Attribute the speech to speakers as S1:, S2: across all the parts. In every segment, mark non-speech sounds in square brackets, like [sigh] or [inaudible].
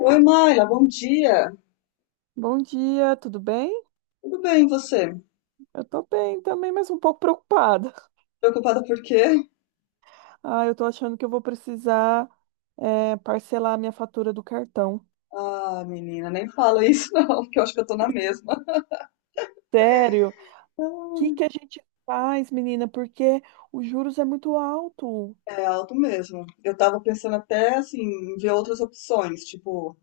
S1: Oi, Mayra, bom dia.
S2: Bom dia, tudo bem?
S1: Tudo bem, e você?
S2: Eu tô bem também, mas um pouco preocupada.
S1: Preocupada por quê?
S2: Ah, eu tô achando que eu vou precisar, parcelar a minha fatura do cartão.
S1: Ah, menina, nem fala isso [laughs] não, porque eu acho que eu tô na mesma.
S2: Sério? O que que
S1: Ah.
S2: a gente faz, menina? Porque os juros é muito alto.
S1: É alto mesmo. Eu tava pensando até, assim, em ver outras opções, tipo,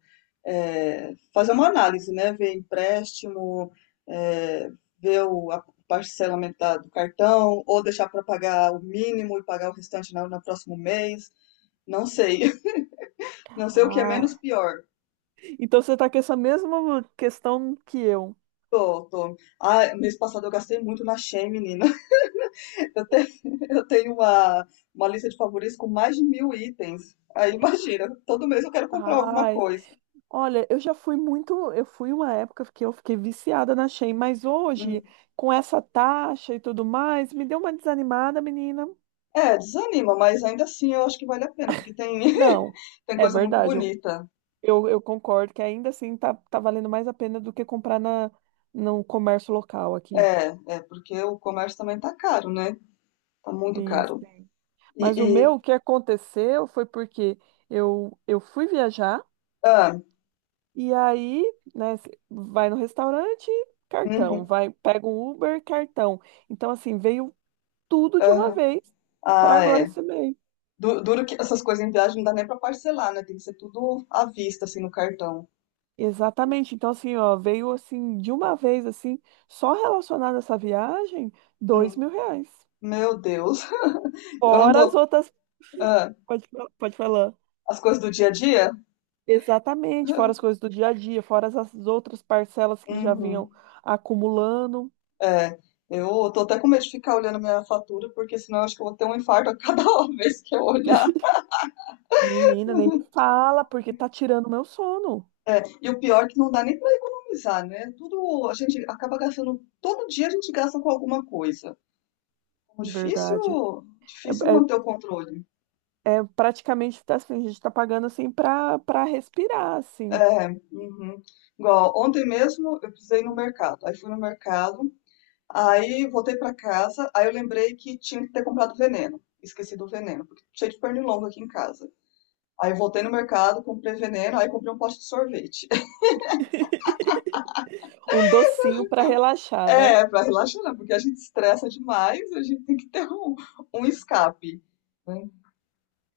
S1: fazer uma análise, né? Ver empréstimo, é, ver o a parcelamento do cartão, ou deixar pra pagar o mínimo e pagar o restante no próximo mês. Não sei. [laughs] Não sei o que é
S2: Ah,
S1: menos pior.
S2: então você tá com essa mesma questão que eu.
S1: Tô, tô. Ah, mês passado eu gastei muito na Shein, menina. Eu tenho, [laughs] eu tenho uma lista de favoritos com mais de 1.000 itens. Aí imagina, todo mês eu quero comprar alguma
S2: Ai,
S1: coisa.
S2: olha, eu fui uma época que eu fiquei viciada na Shein, mas hoje,
S1: Hum.
S2: com essa taxa e tudo mais, me deu uma desanimada, menina.
S1: É, desanima, mas ainda assim eu acho que vale a pena, porque tem,
S2: Não.
S1: [laughs] tem
S2: É
S1: coisa muito
S2: verdade.
S1: bonita.
S2: Eu concordo que ainda assim tá valendo mais a pena do que comprar no comércio local aqui.
S1: É, é, porque o comércio também tá caro, né? Tá muito
S2: Sim,
S1: caro.
S2: sim. Mas o
S1: E,
S2: meu,
S1: e-
S2: o que aconteceu foi porque eu fui viajar
S1: ah,
S2: e aí, né, cê vai no restaurante, cartão,
S1: uhum,
S2: vai, pega um Uber, cartão. Então, assim, veio tudo de uma
S1: aham.
S2: vez para
S1: Ah,
S2: agora
S1: é.
S2: esse mês.
S1: Duro que essas coisas em viagem não dá nem pra parcelar, né? Tem que ser tudo à vista, assim, no cartão.
S2: Exatamente. Então, assim, ó, veio assim, de uma vez, assim, só relacionado a essa viagem, dois
S1: Hum,
S2: mil reais.
S1: Meu Deus. [laughs] Eu não
S2: Fora as
S1: tô.
S2: outras.
S1: Ah,
S2: Pode, pode falar.
S1: as coisas do dia a dia?
S2: Exatamente, fora as
S1: [laughs]
S2: coisas do dia a dia, fora as outras parcelas que já vinham
S1: Uhum.
S2: acumulando.
S1: É, eu tô até com medo de ficar olhando minha fatura, porque senão eu acho que eu vou ter um infarto a cada [laughs] vez que eu olhar.
S2: [laughs] Menina, nem me fala, porque tá tirando meu sono.
S1: E o pior é que não dá nem para economizar, né? Tudo a gente acaba gastando, todo dia a gente gasta com alguma coisa. Então,
S2: Verdade.
S1: difícil
S2: É,
S1: manter o controle.
S2: é praticamente tá assim, a gente tá pagando assim pra respirar, assim.
S1: É, uhum. Igual ontem mesmo eu precisei ir no mercado. Aí fui no mercado, aí voltei para casa, aí eu lembrei que tinha que ter comprado veneno. Esqueci do veneno, porque cheio de pernilongo aqui em casa. Aí eu voltei no mercado, comprei veneno, aí comprei um pote de sorvete. [laughs]
S2: Um docinho pra relaxar, né?
S1: É, pra relaxar, né? Porque a gente estressa demais, a gente tem que ter um escape, né?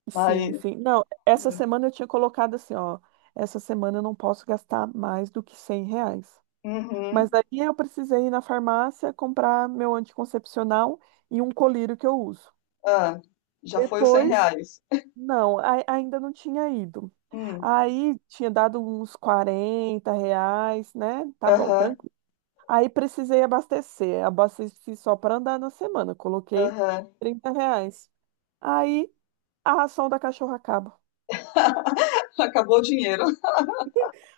S2: Sim,
S1: Mas.
S2: sim. Não, essa semana eu tinha colocado assim, ó, essa semana eu não posso gastar mais do que R$ 100.
S1: Uhum,
S2: Mas aí eu precisei ir na farmácia comprar meu anticoncepcional e um colírio que eu uso.
S1: ah, já foi os 100
S2: Depois,
S1: reais.
S2: não, ainda não tinha ido.
S1: Hum,
S2: Aí tinha dado uns R$ 40, né? Tá bom,
S1: aham,
S2: tranquilo. Aí precisei abastecer. Abasteci só para andar na semana. Coloquei
S1: aham.
S2: R$ 30. Aí a ração da cachorra acaba.
S1: [laughs] Acabou o dinheiro.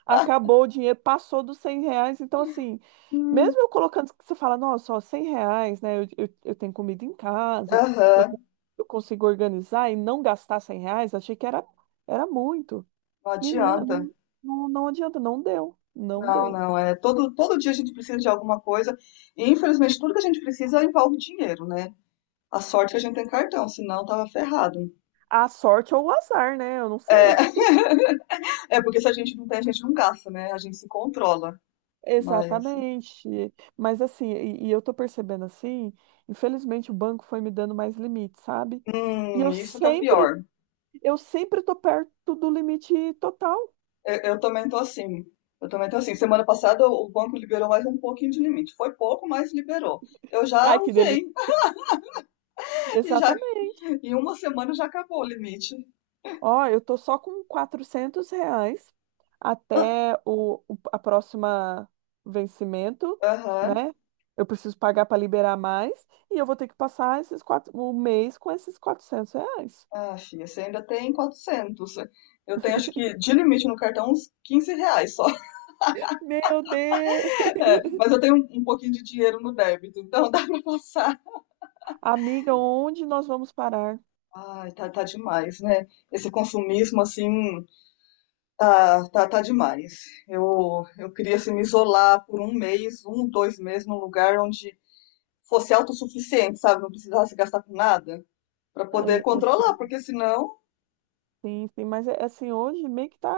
S2: Acabou o dinheiro, passou dos R$ 100. Então, assim,
S1: Hum,
S2: mesmo eu colocando, que você fala, nossa, ó, R$ 100, né? Eu tenho comida em casa, eu,
S1: Aham,
S2: con- eu consigo organizar e não gastar R$ 100, achei que era muito.
S1: não
S2: Menina,
S1: adianta.
S2: não, não, não adianta, não deu, não
S1: Não,
S2: deu.
S1: não, é todo dia a gente precisa de alguma coisa e infelizmente tudo que a gente precisa envolve dinheiro, né? A sorte é que a gente tem cartão, senão tava ferrado.
S2: A sorte ou o azar, né? Eu não
S1: É,
S2: sei.
S1: [laughs] é, porque se a gente não tem, a gente não gasta, né? A gente se controla. Mas,
S2: Exatamente. Mas assim, e eu tô percebendo assim, infelizmente o banco foi me dando mais limites, sabe? E eu
S1: isso que é o
S2: sempre
S1: pior.
S2: Eu sempre tô perto do limite total.
S1: Eu também tô assim. Eu também tô assim. Semana passada o banco liberou mais um pouquinho de limite. Foi pouco, mas liberou. Eu já
S2: Ai, que
S1: usei.
S2: delícia.
S1: [laughs] E já,
S2: Exatamente.
S1: em uma semana já acabou o limite.
S2: Ó, eu tô só com R$ 400
S1: Ah,
S2: até a próxima vencimento,
S1: aham.
S2: né? Eu preciso pagar para liberar mais e eu vou ter que passar o mês com esses R$ 400.
S1: Ah, filha, você ainda tem 400. Eu tenho, acho que, de limite no cartão, uns R$ 15 só. [laughs]
S2: Meu Deus!
S1: É, mas eu tenho um pouquinho de dinheiro no débito, então [laughs] dá pra passar.
S2: Amiga, onde nós vamos parar?
S1: Ai, tá, tá demais, né? Esse consumismo, assim, tá, tá, tá demais. Eu queria, assim, me isolar por um mês, um, 2 meses, num lugar onde fosse autossuficiente, sabe? Não precisasse gastar com nada, pra poder
S2: Ai,
S1: controlar,
S2: assim,
S1: porque senão.
S2: sim, sim, mas é assim, hoje meio que tá,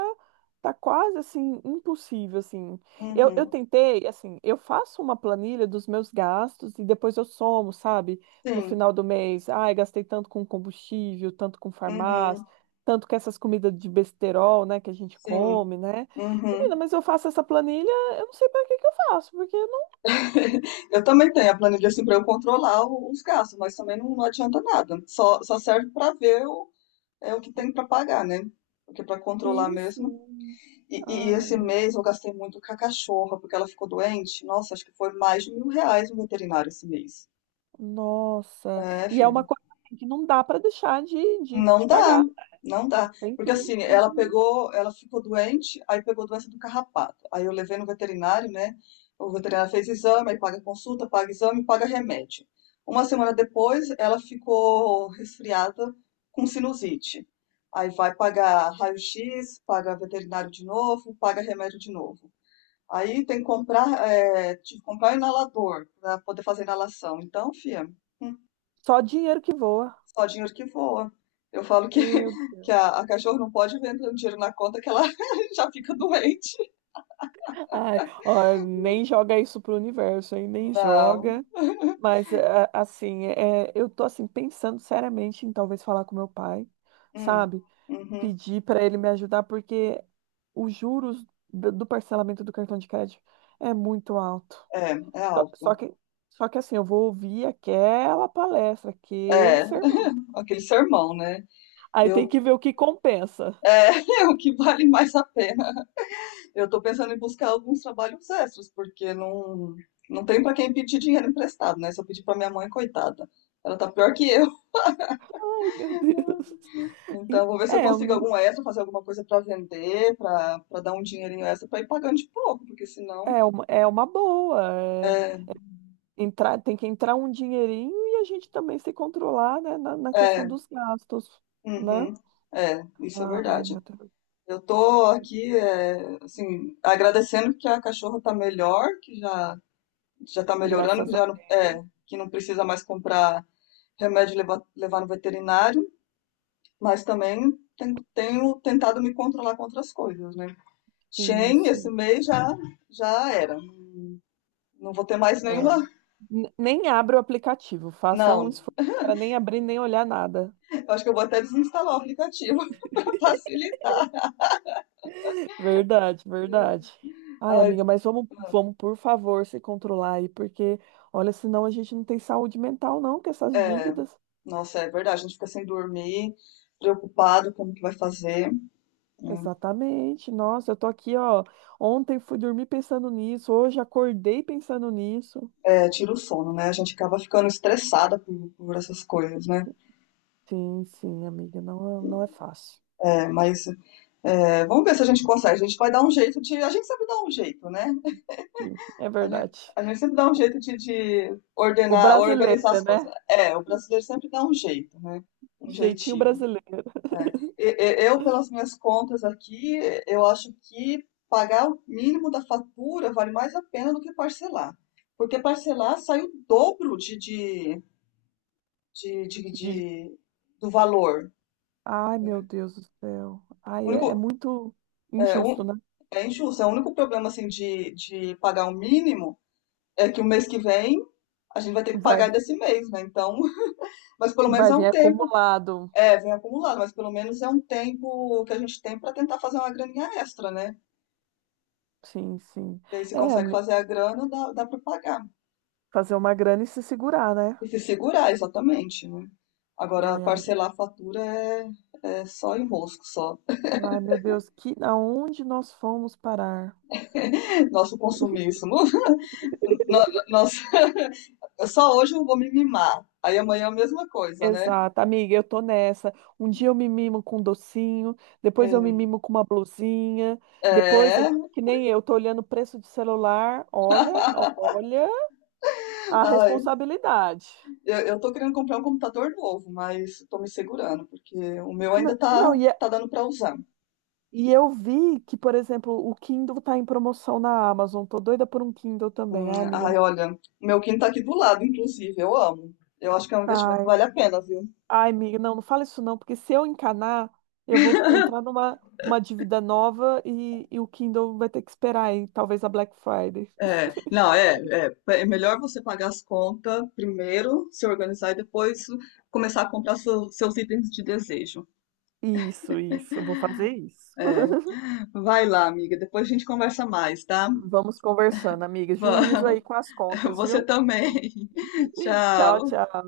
S2: tá quase assim, impossível, assim. Eu
S1: Uhum,
S2: tentei, assim, eu faço uma planilha dos meus gastos e depois eu somo, sabe? No
S1: sim,
S2: final do mês, ai, gastei tanto com combustível, tanto com
S1: uhum,
S2: farmácia, tanto com essas comidas de besterol, né, que a gente
S1: sim,
S2: come, né? Menina,
S1: uhum.
S2: mas eu faço essa planilha, eu não sei para que que eu faço, porque eu não
S1: [laughs] Eu também tenho a planilha, assim, pra eu controlar os gastos, mas também não adianta nada. Só serve pra ver o que tem pra pagar, né? Porque pra controlar
S2: fiz,
S1: mesmo.
S2: sim.
S1: E, e
S2: Ai,
S1: esse mês eu gastei muito com a cachorra, porque ela ficou doente. Nossa, acho que foi mais de R$ 1.000 no veterinário esse mês.
S2: nossa.
S1: É,
S2: E é uma
S1: filho.
S2: coisa assim, que não dá para deixar
S1: Não
S2: de
S1: dá,
S2: pagar.
S1: não dá.
S2: Tem que
S1: Porque
S2: ir,
S1: assim,
S2: tem que ir.
S1: ela ficou doente, aí pegou doença do carrapato. Aí eu levei no veterinário, né? O veterinário fez exame, aí paga consulta, paga exame, paga remédio. Uma semana depois, ela ficou resfriada com sinusite. Aí vai pagar raio-x, paga veterinário de novo, paga remédio de novo. Aí tem que tive que comprar um inalador para poder fazer inalação. Então, fia, hum,
S2: Só dinheiro que voa.
S1: só dinheiro que voa. Eu falo que,
S2: Meu
S1: [laughs] que
S2: Deus.
S1: a cachorro não pode ver entrando dinheiro na conta que ela [laughs] já fica doente.
S2: Ai, ó, nem joga isso pro universo, hein? Nem
S1: Não.
S2: joga. Mas, assim, eu tô, assim, pensando seriamente em talvez falar com meu pai,
S1: Hum,
S2: sabe?
S1: uhum.
S2: Pedir para ele me ajudar, porque os juros do parcelamento do cartão de crédito é muito alto.
S1: É, é
S2: Só
S1: alto.
S2: só que, só que, assim, eu vou ouvir aquela palestra, aquele
S1: É,
S2: sermão.
S1: [laughs] aquele sermão, né?
S2: Aí tem
S1: Eu,
S2: que ver o que compensa.
S1: é, [laughs] é o que vale mais a pena. Eu tô pensando em buscar alguns trabalhos extras, porque não tem para quem pedir dinheiro emprestado, né? Se eu pedir para minha mãe, coitada, ela tá pior que.
S2: Ai, meu Deus. [laughs]
S1: Então, vou ver se eu
S2: É, eu
S1: consigo
S2: não.
S1: algum extra, fazer alguma coisa pra vender, pra dar um dinheirinho extra pra ir pagando de pouco, porque senão.
S2: É uma boa.
S1: É,
S2: Tem que entrar um dinheirinho e a gente também se controlar, né, na questão
S1: é,
S2: dos gastos, né?
S1: uhum, é, isso é
S2: Ai,
S1: verdade.
S2: meu Deus.
S1: Eu tô aqui, assim, agradecendo que a cachorra tá melhor, que já tá melhorando, que
S2: Graças a
S1: já não,
S2: Deus.
S1: que não precisa mais comprar remédio e levar no veterinário, mas também tenho tentado me controlar com outras coisas, né? Shen, esse
S2: Sim,
S1: mês já era. Não vou ter mais
S2: é.
S1: nenhuma.
S2: Nem abra o aplicativo. Faça um
S1: Não.
S2: esforço para nem abrir, nem olhar nada.
S1: Acho que eu vou até desinstalar o aplicativo [laughs] para facilitar.
S2: [laughs] Verdade, verdade. Ai,
S1: Ai,
S2: amiga,
S1: do-
S2: mas vamos, vamos, por favor, se controlar aí, porque, olha, senão a gente não tem saúde mental, não, com essas
S1: é,
S2: dívidas.
S1: Nossa, é verdade, a gente fica sem dormir, preocupado como que vai fazer. Hum.
S2: Exatamente. Nossa, eu tô aqui, ó. Ontem fui dormir pensando nisso, hoje acordei pensando nisso.
S1: É, tira o sono, né? A gente acaba ficando estressada por essas coisas, né?
S2: Sim, sim, amiga, não, não é fácil.
S1: É, mas vamos ver se a gente consegue. A gente vai dar um jeito de. A gente sempre dá um jeito, né?
S2: Sim, é
S1: A gente,
S2: verdade.
S1: a gente sempre dá um jeito de
S2: O
S1: ordenar, organizar
S2: brasileiro,
S1: as coisas.
S2: né?
S1: É, o brasileiro sempre dá um jeito, né? Um
S2: Jeitinho
S1: jeitinho.
S2: brasileiro.
S1: É. Eu, pelas minhas contas aqui, eu acho que pagar o mínimo da fatura vale mais a pena do que parcelar. Porque parcelar sai o dobro de, de-
S2: de-
S1: de- do valor.
S2: Ai,
S1: Né?
S2: meu Deus do céu.
S1: O
S2: Ai,
S1: único,
S2: é muito
S1: é,
S2: injusto,
S1: um-
S2: né?
S1: É injusto. É o único problema assim, de pagar o mínimo é que o mês que vem a gente vai ter que
S2: Vai,
S1: pagar desse mês, né? Então, [laughs] mas pelo menos
S2: vai
S1: é
S2: vir
S1: um tempo.
S2: acumulado.
S1: É, vem acumulado, mas pelo menos é um tempo que a gente tem para tentar fazer uma graninha extra, né?
S2: Sim, sim.
S1: E aí, se
S2: É,
S1: consegue fazer a grana, dá para pagar.
S2: fazer uma grana e se segurar, né?
S1: E se segurar, exatamente, né? Agora,
S2: Ai,
S1: parcelar a fatura é só enrosco, só.
S2: ai, meu Deus, que aonde nós fomos parar?
S1: [laughs] Nosso consumismo. [laughs] Nossa, só hoje eu vou me mimar. Aí amanhã é a mesma coisa, né?
S2: Exato, amiga, eu tô nessa. Um dia eu me mimo com um docinho, depois eu me
S1: Hum.
S2: mimo com uma blusinha, depois, é
S1: É.
S2: que nem eu, tô olhando o preço de celular, olha, olha a
S1: Ai,
S2: responsabilidade.
S1: eu tô querendo comprar um computador novo, mas tô me segurando, porque o meu ainda tá,
S2: Não,
S1: dando pra usar.
S2: e eu vi que, por exemplo, o Kindle tá em promoção na Amazon, tô doida por um Kindle também. Ai, amiga,
S1: Ai, olha, o meu quinto tá aqui do lado, inclusive, eu amo. Eu acho que é um investimento
S2: ai,
S1: que vale a pena, viu?
S2: ai, amiga, não, não fala isso não, porque se eu encanar, eu vou entrar numa uma dívida nova e o Kindle vai ter que esperar aí, talvez a Black Friday.
S1: É, não, é melhor você pagar as contas primeiro, se organizar e depois começar a comprar seus itens de desejo.
S2: Isso, isso. Eu vou fazer isso.
S1: É, vai lá, amiga, depois a gente conversa mais, tá?
S2: Vamos conversando, amiga. Juízo
S1: Va-
S2: aí com as
S1: [laughs]
S2: contas,
S1: Você
S2: viu?
S1: também. [laughs]
S2: Tchau,
S1: Tchau.
S2: tchau.